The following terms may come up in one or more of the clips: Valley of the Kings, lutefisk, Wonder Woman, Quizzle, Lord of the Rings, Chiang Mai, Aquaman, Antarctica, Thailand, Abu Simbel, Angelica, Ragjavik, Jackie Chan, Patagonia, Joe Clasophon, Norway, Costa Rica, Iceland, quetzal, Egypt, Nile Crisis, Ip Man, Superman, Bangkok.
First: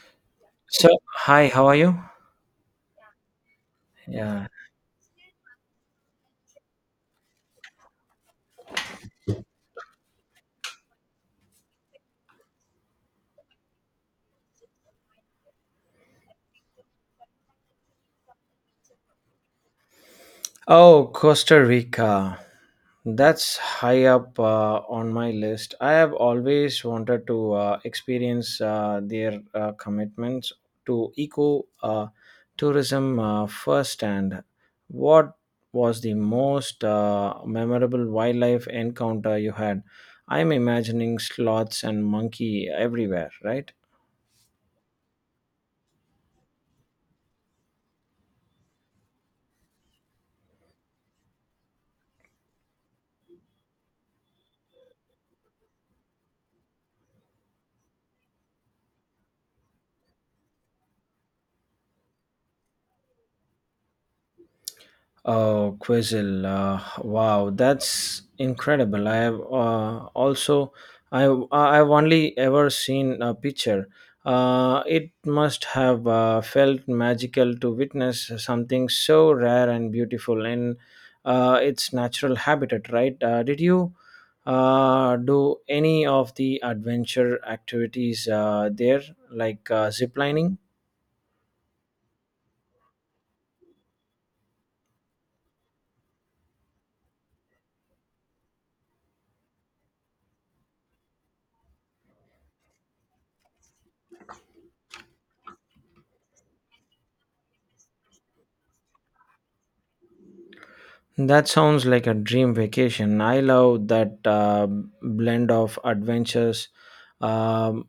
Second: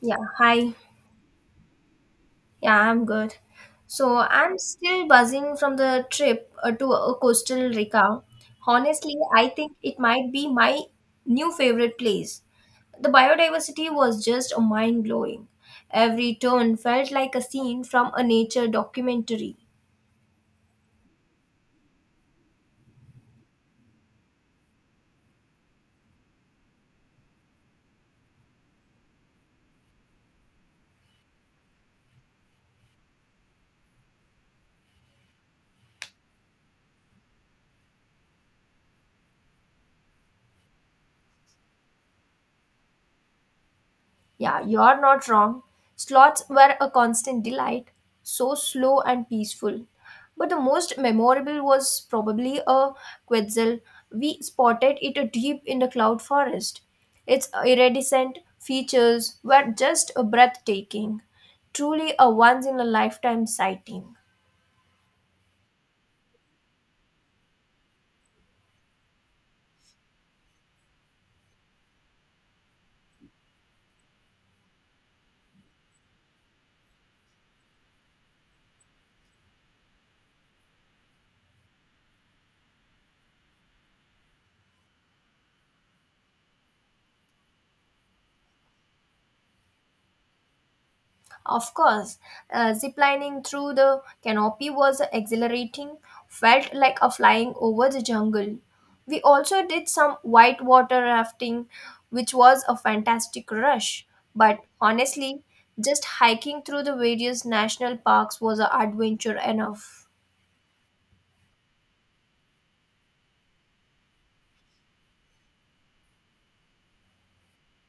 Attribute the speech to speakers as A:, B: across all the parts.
A: Yeah, hi.
B: So, hi, how are you?
A: Yeah, I'm good. So
B: Yeah.
A: I'm still buzzing from the trip to Coastal Rica. Honestly, I think it might be my new favorite place. The biodiversity was just mind blowing. Every turn felt like a scene from a nature documentary.
B: Oh, Costa Rica. That's high up on my list. I have always wanted to experience their commitments to eco tourism firsthand. What was the most memorable wildlife encounter you had? I'm imagining sloths and monkey everywhere, right?
A: Yeah, you're not wrong. Slots were a constant delight, so slow and peaceful. But the most memorable was probably a quetzal. We spotted it deep in the cloud forest. Its iridescent features were just breathtaking, truly a once in a lifetime sighting.
B: Oh, Quizzle! Wow, that's incredible. I have also, I I've only ever seen a picture. It must have felt magical to witness something so rare and beautiful in its natural habitat, right? Did you do any of the adventure activities there, like ziplining?
A: Of course, ziplining through the canopy was exhilarating, felt like a flying over the jungle. We also did some whitewater rafting, which was a fantastic rush. But honestly, just hiking through the various national parks was an adventure enough.
B: That sounds like a dream vacation. I love that blend of adventures um,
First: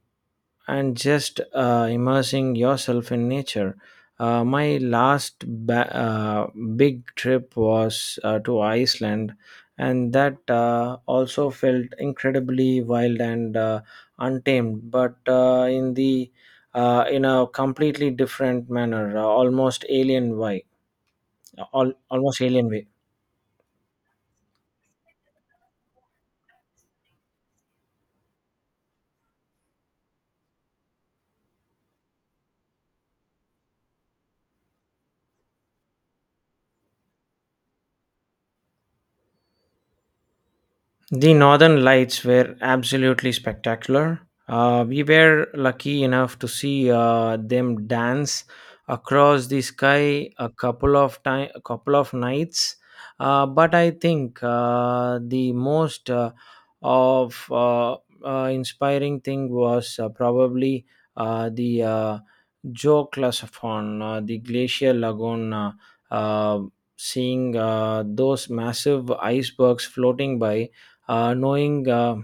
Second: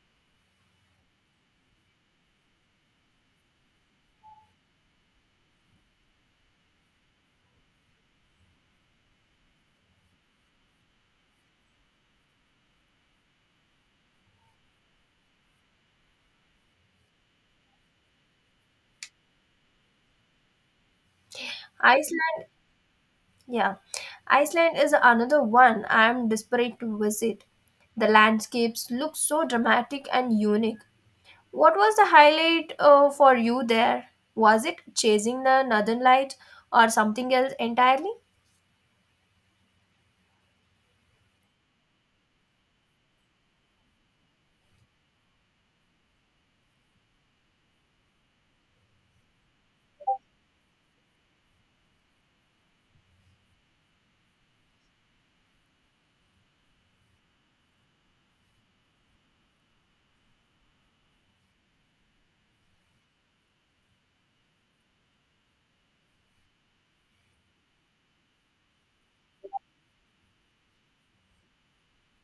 B: and just immersing yourself in nature. My last big trip was to Iceland, and that also felt incredibly wild and untamed, but in a completely different manner,
A: Iceland,
B: almost alien way.
A: yeah, Iceland is another one I am desperate to visit. The landscapes look so dramatic and unique. What was the highlight for you there? Was it chasing the northern light or something else entirely?
B: The northern lights were absolutely spectacular. We were lucky enough to see them dance across the sky a couple of nights. But I think the most of inspiring thing was probably the Joe Clasophon, the glacier lagoon. Uh, Seeing those massive icebergs floating by knowing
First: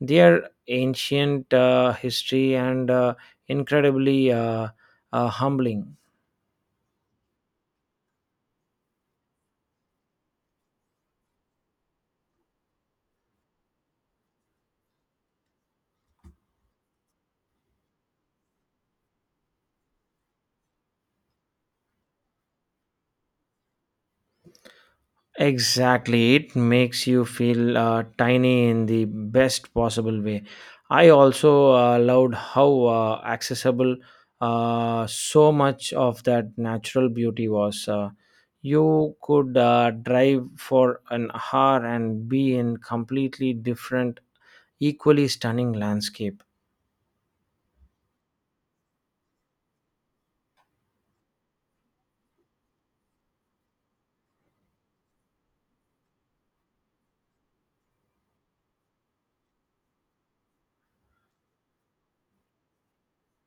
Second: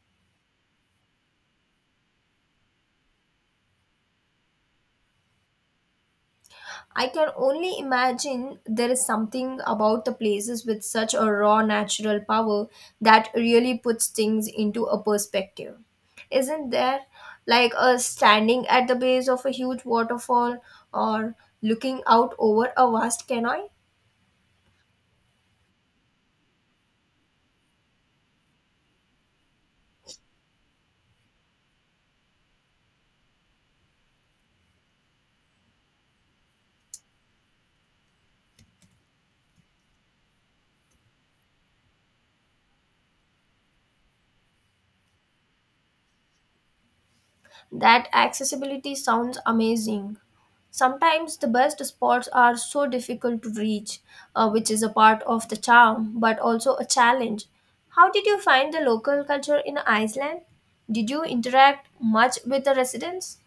B: their ancient history and incredibly humbling.
A: I can only imagine there is something about the places with such a raw natural power that really puts things into a perspective. Isn't there like a standing at the base of a huge waterfall or looking out over a vast canyon?
B: Exactly, it makes you feel tiny in the best possible way. I also loved how accessible so much of that natural beauty was. You could drive for an hour and be in completely different, equally stunning landscape.
A: That accessibility sounds amazing. Sometimes the best spots are so difficult to reach, which is a part of the charm but also a challenge. How did you find the local culture in Iceland? Did you interact much with the residents?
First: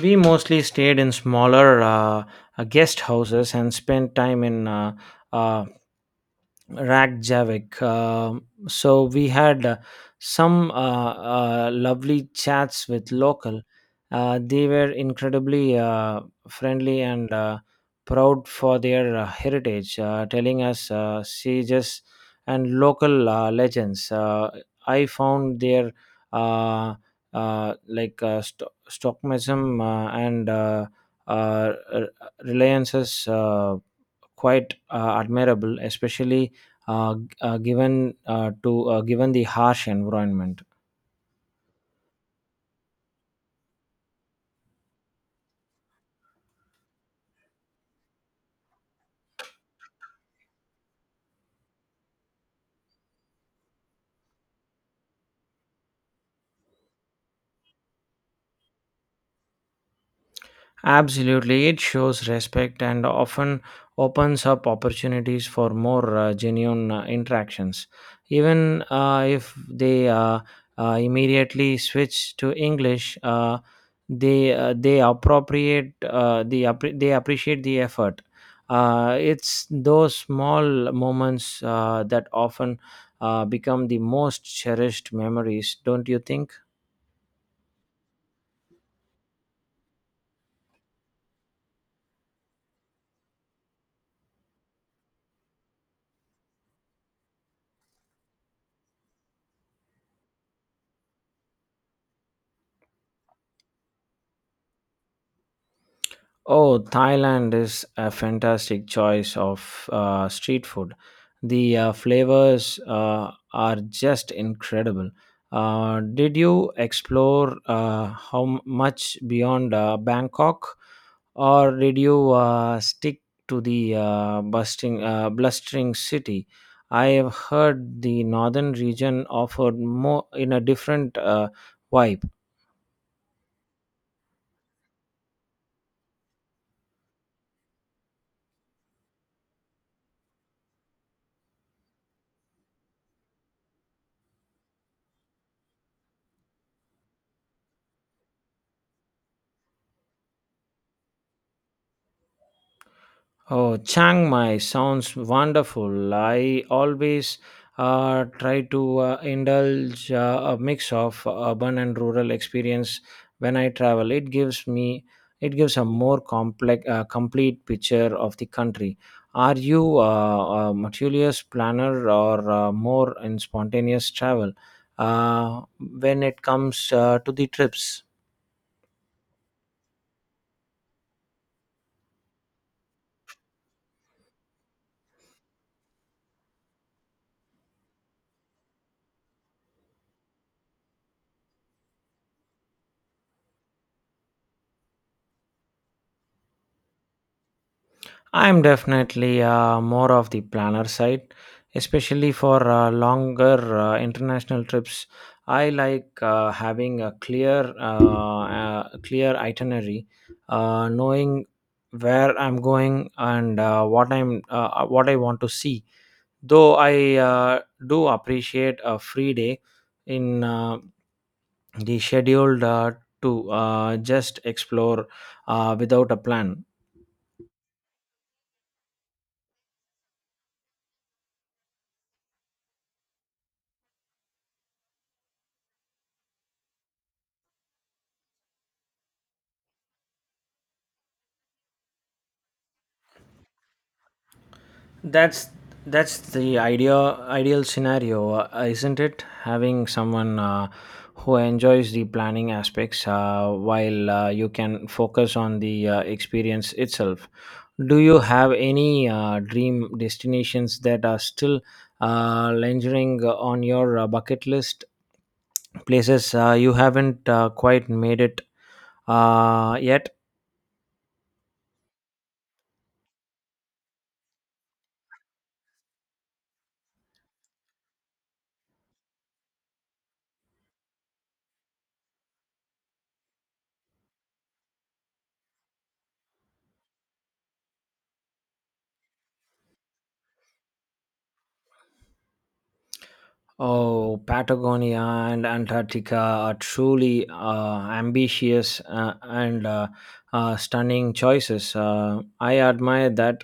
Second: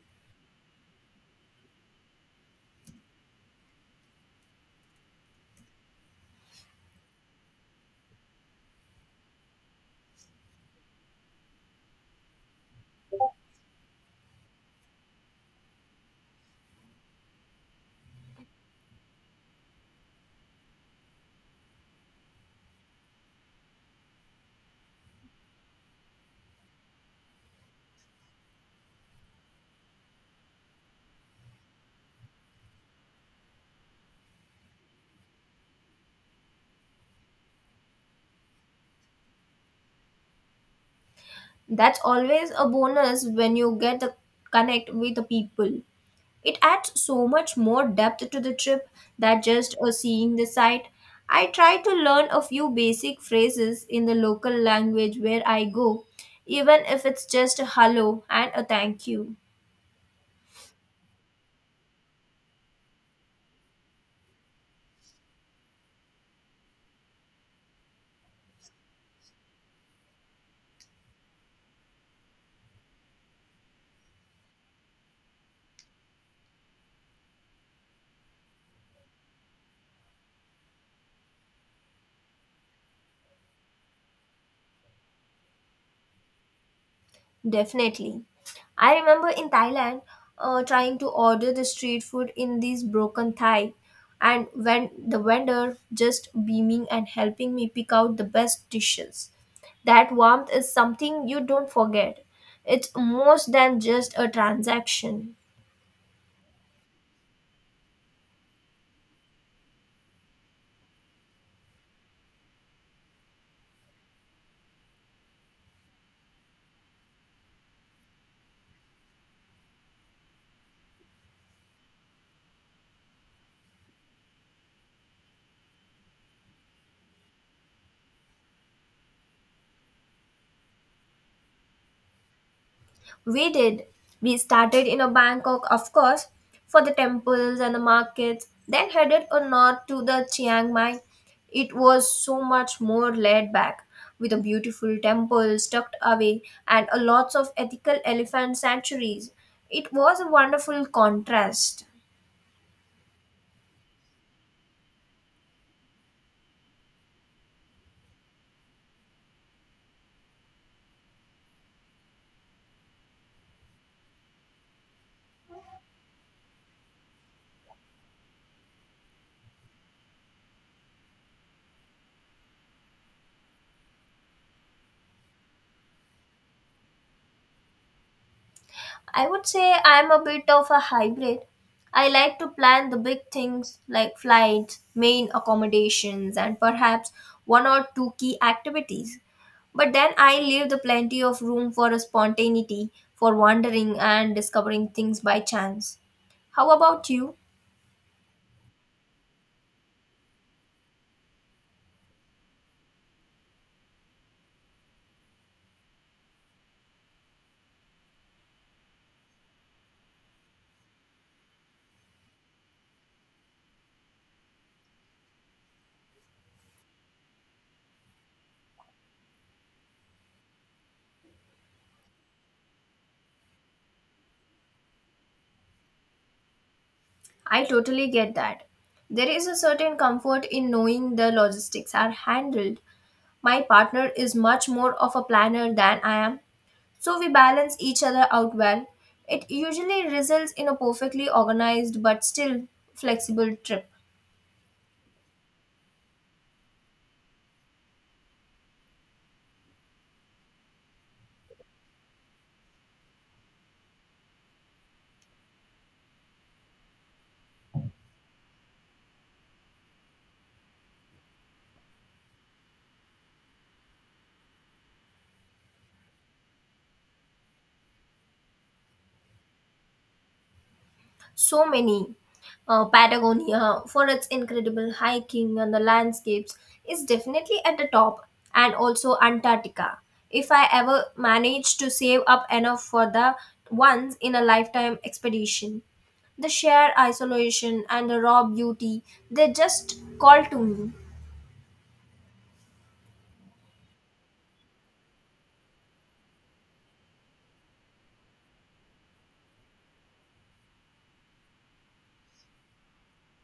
B: We mostly stayed in smaller guest houses and spent time in uh, Ragjavik. So we had some lovely chats with local. They were incredibly friendly and proud for their heritage, telling us sages and local legends. I found their uh, stockmism and uh, r- reliances quite admirable, especially given the harsh environment.
A: That's always a bonus when you get to connect with the people. It adds so much more depth to the trip than just seeing the site. I try to learn a few basic phrases in the local language where I go, even if it's just a hello and a thank you.
B: Absolutely, it shows respect and often opens up opportunities for more genuine interactions. Even if they immediately switch to English, they appropriate they appreciate the effort. It's those small moments that often become the most cherished memories, don't you think?
A: Definitely. I remember in Thailand trying to order the street food in this broken Thai, and when the vendor just beaming and helping me pick out the best dishes. That warmth is something you don't forget. It's more than just a transaction.
B: Oh, Thailand is a fantastic choice of street food. The flavors are just incredible. Did you explore how much beyond Bangkok, or did you stick to the busting, blustering city? I have heard the northern region offered more in a different vibe.
A: We did. We started in a Bangkok, of course, for the temples and the markets, then headed a north to the Chiang Mai. It was so much more laid back, with a beautiful temples tucked away and a lots of ethical elephant sanctuaries. It was a wonderful contrast.
B: Oh, Chiang Mai sounds wonderful. I always try to indulge a mix of urban and rural experience when I travel. It gives a more complex, complete picture of the country. Are you a meticulous planner or more in spontaneous travel when it comes to the trips?
A: I would say I'm a bit of a hybrid. I like to plan the big things like flights, main accommodations, and perhaps one or two key activities. But then I leave the plenty of room for a spontaneity, for wandering and discovering things by chance. How about you?
B: I'm definitely more of the planner side, especially for longer international trips. I like having a clear itinerary, knowing where I'm going and what I want to see. Though I do appreciate a free day in the scheduled to just explore without a plan.
A: I totally get that. There is a certain comfort in knowing the logistics are handled. My partner is much more of a planner than I am, so we balance each other out well. It usually results in a perfectly organized but still flexible trip.
B: That's that's the ideal scenario, isn't it? Having someone who enjoys the planning aspects while you can focus on the experience itself. Do you have any dream destinations that are still lingering on your bucket list? Places you haven't quite made it yet?
A: So many. Patagonia, for its incredible hiking and the landscapes, is definitely at the top, and also Antarctica. If I ever manage to save up enough for the once in a lifetime expedition, the sheer isolation and the raw beauty, they just call to me.
B: Oh, Patagonia and Antarctica are truly ambitious and stunning choices. I admire that.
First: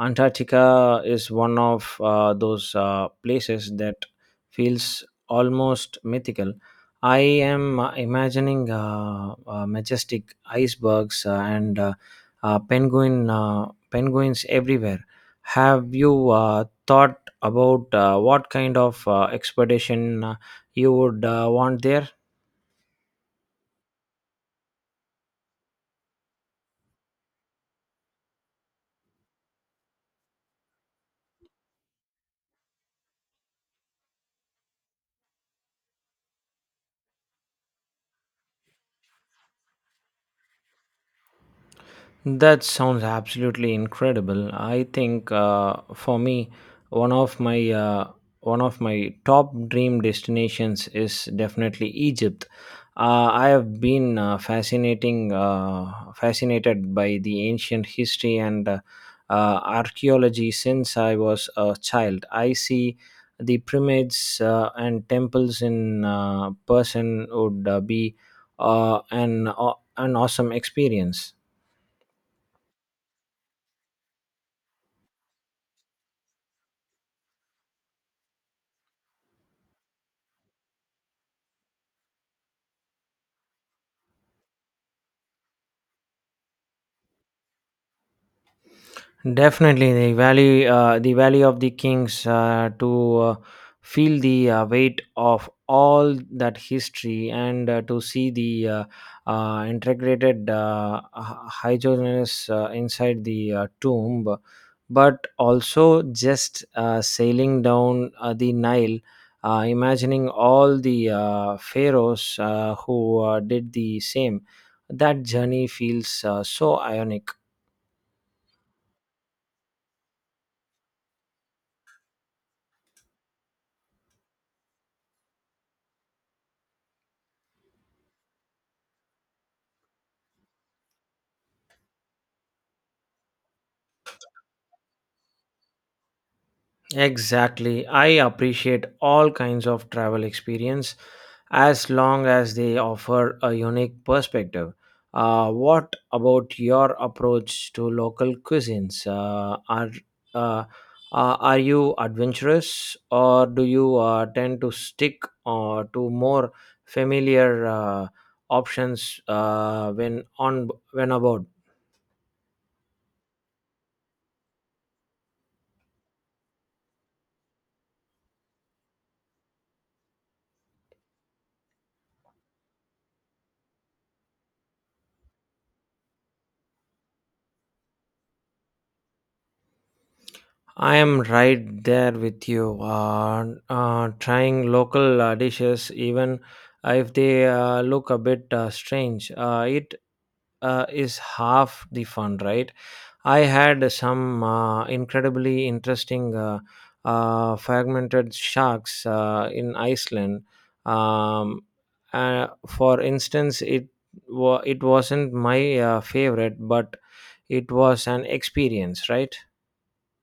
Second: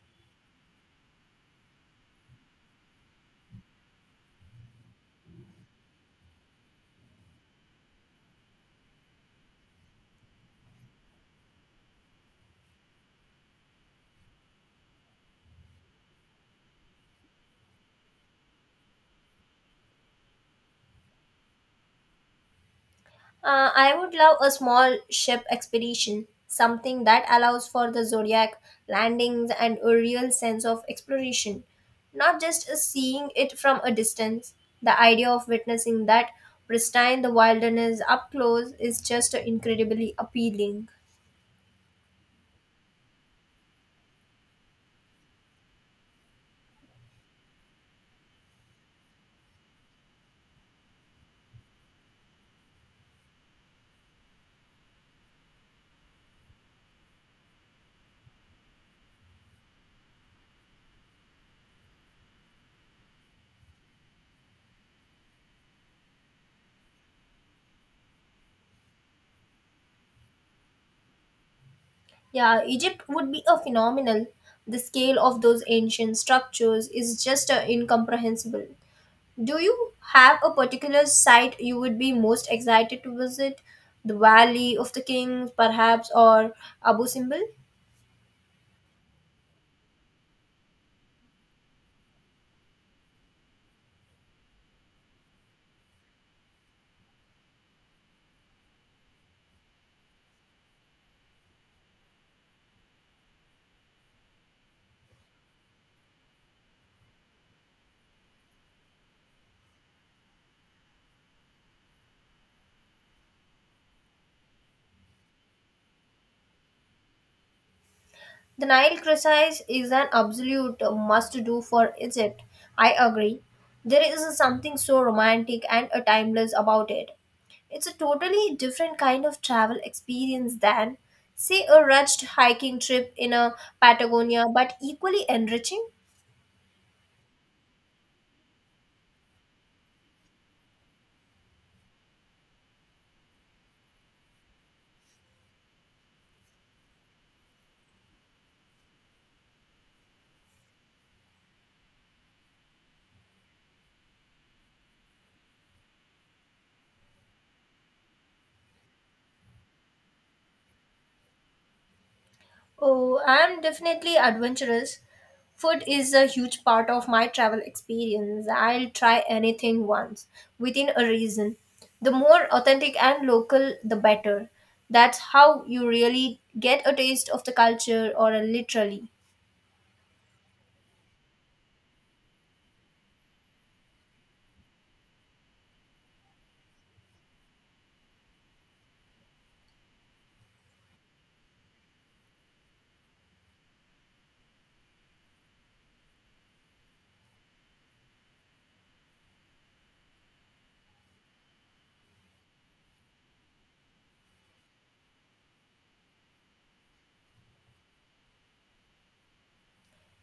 B: Antarctica is one of those places that feels almost mythical. I am imagining majestic icebergs and penguins everywhere. Have you thought about what kind of expedition you would want there?
A: I would love a small ship expedition, something that allows for the zodiac landings and a real sense of exploration, not just a seeing it from a distance. The idea of witnessing that pristine the wilderness up close is just incredibly appealing.
B: That sounds absolutely incredible. I think for me, one of my uh, one of my top dream destinations is definitely Egypt. I have been fascinating fascinated by the ancient history and archaeology since I was a child. I see the pyramids and temples in person would be an awesome experience.
A: Yeah, Egypt would be a phenomenal. The scale of those ancient structures is just incomprehensible. Do you have a particular site you would be most excited to visit? The Valley of the Kings, perhaps, or Abu Simbel?
B: Definitely, the valley of the kings, to feel the weight of all that history and to see the integrated hydrogenous inside the tomb, but also just sailing down the Nile, imagining all the pharaohs who did the same. That journey feels so ionic.
A: The Nile Crisis is an absolute must do for Egypt. I agree. There is something so romantic and timeless about it. It's a totally different kind of travel experience than, say, a rushed hiking trip in a Patagonia, but equally enriching.
B: Exactly. I appreciate all kinds of travel experience as long as they offer a unique perspective. What about your approach to local cuisines? Uh, are you adventurous, or do you tend to stick to more familiar options when aboard?
A: Oh, I'm definitely adventurous. Food is a huge part of my travel experience. I'll try anything once, within a reason. The more authentic and local, the better. That's how you really get a taste of the culture or a literally.
B: I am right there with you. Trying local dishes, even if they look a bit strange, it is half the fun, right? I had some incredibly interesting fragmented sharks in Iceland. Um, for instance, it wasn't my favorite, but it was an experience, right?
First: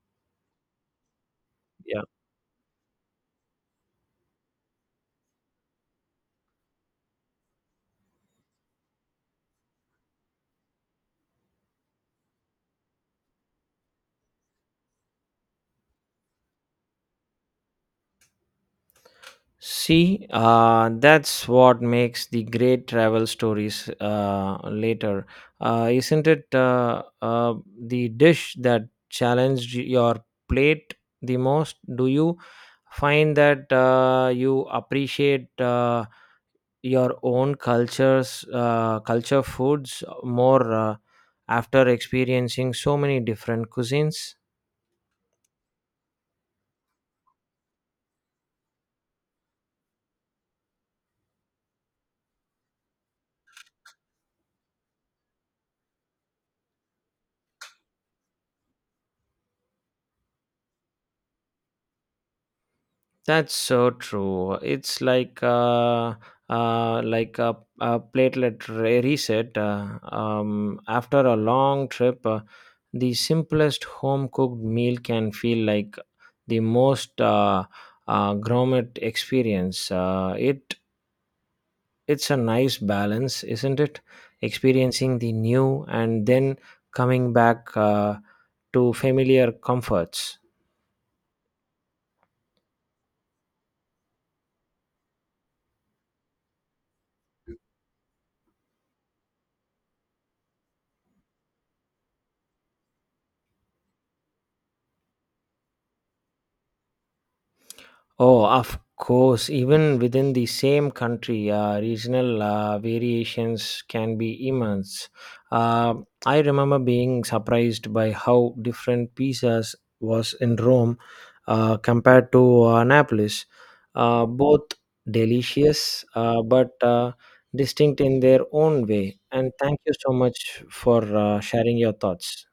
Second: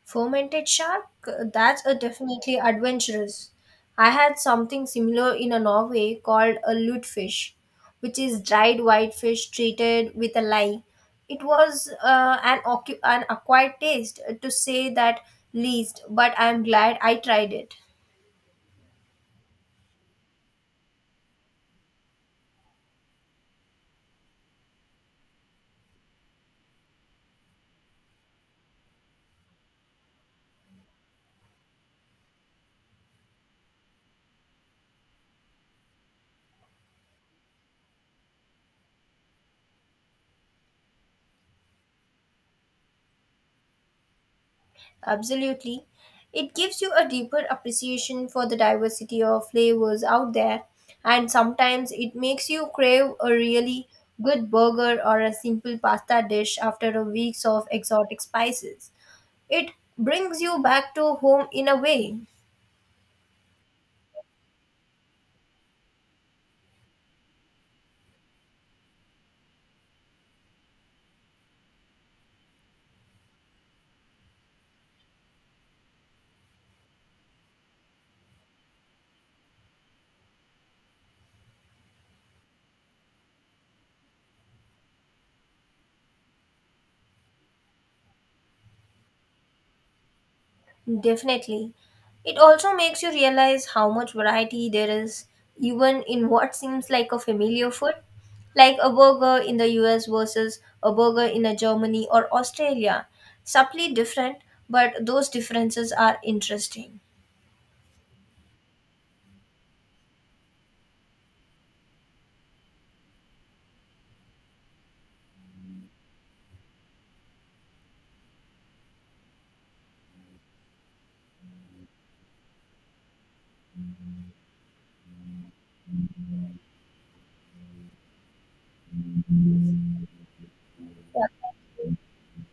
A: Fermented shark? That's a
B: Yeah.
A: definitely adventurous. I had something similar in a Norway called a lutefish, which is dried whitefish treated with a lye. It was an acquired taste, to say that least, but I'm glad I tried it.
B: See, that's what makes the great travel stories later. Isn't it the dish that challenged your plate the most? Do you find that you appreciate your own cultures, culture foods more after experiencing so many different cuisines?
A: Absolutely. It gives you a deeper appreciation for the diversity of flavors out there, and sometimes it makes you crave a really good burger or a simple pasta dish after a week of exotic spices. It brings you back to home in a way.
B: That's so true. It's like a reset after a long trip. The simplest home cooked meal can feel like the most gourmet experience. It it's a nice balance, isn't it? Experiencing the new and then coming back to familiar comforts.
A: Definitely. It also makes you realize how much variety there is, even in what seems like a familiar food, like a burger in the US versus a burger in a Germany or Australia. Subtly different, but those differences are interesting.
B: Oh, of course. Even within the same country, regional variations can be immense. Uh, I remember being surprised by how different pizzas was in Rome compared to Annapolis. Both delicious, but distinct in their own way. And thank you so much for
A: Yeah.
B: sharing your thoughts.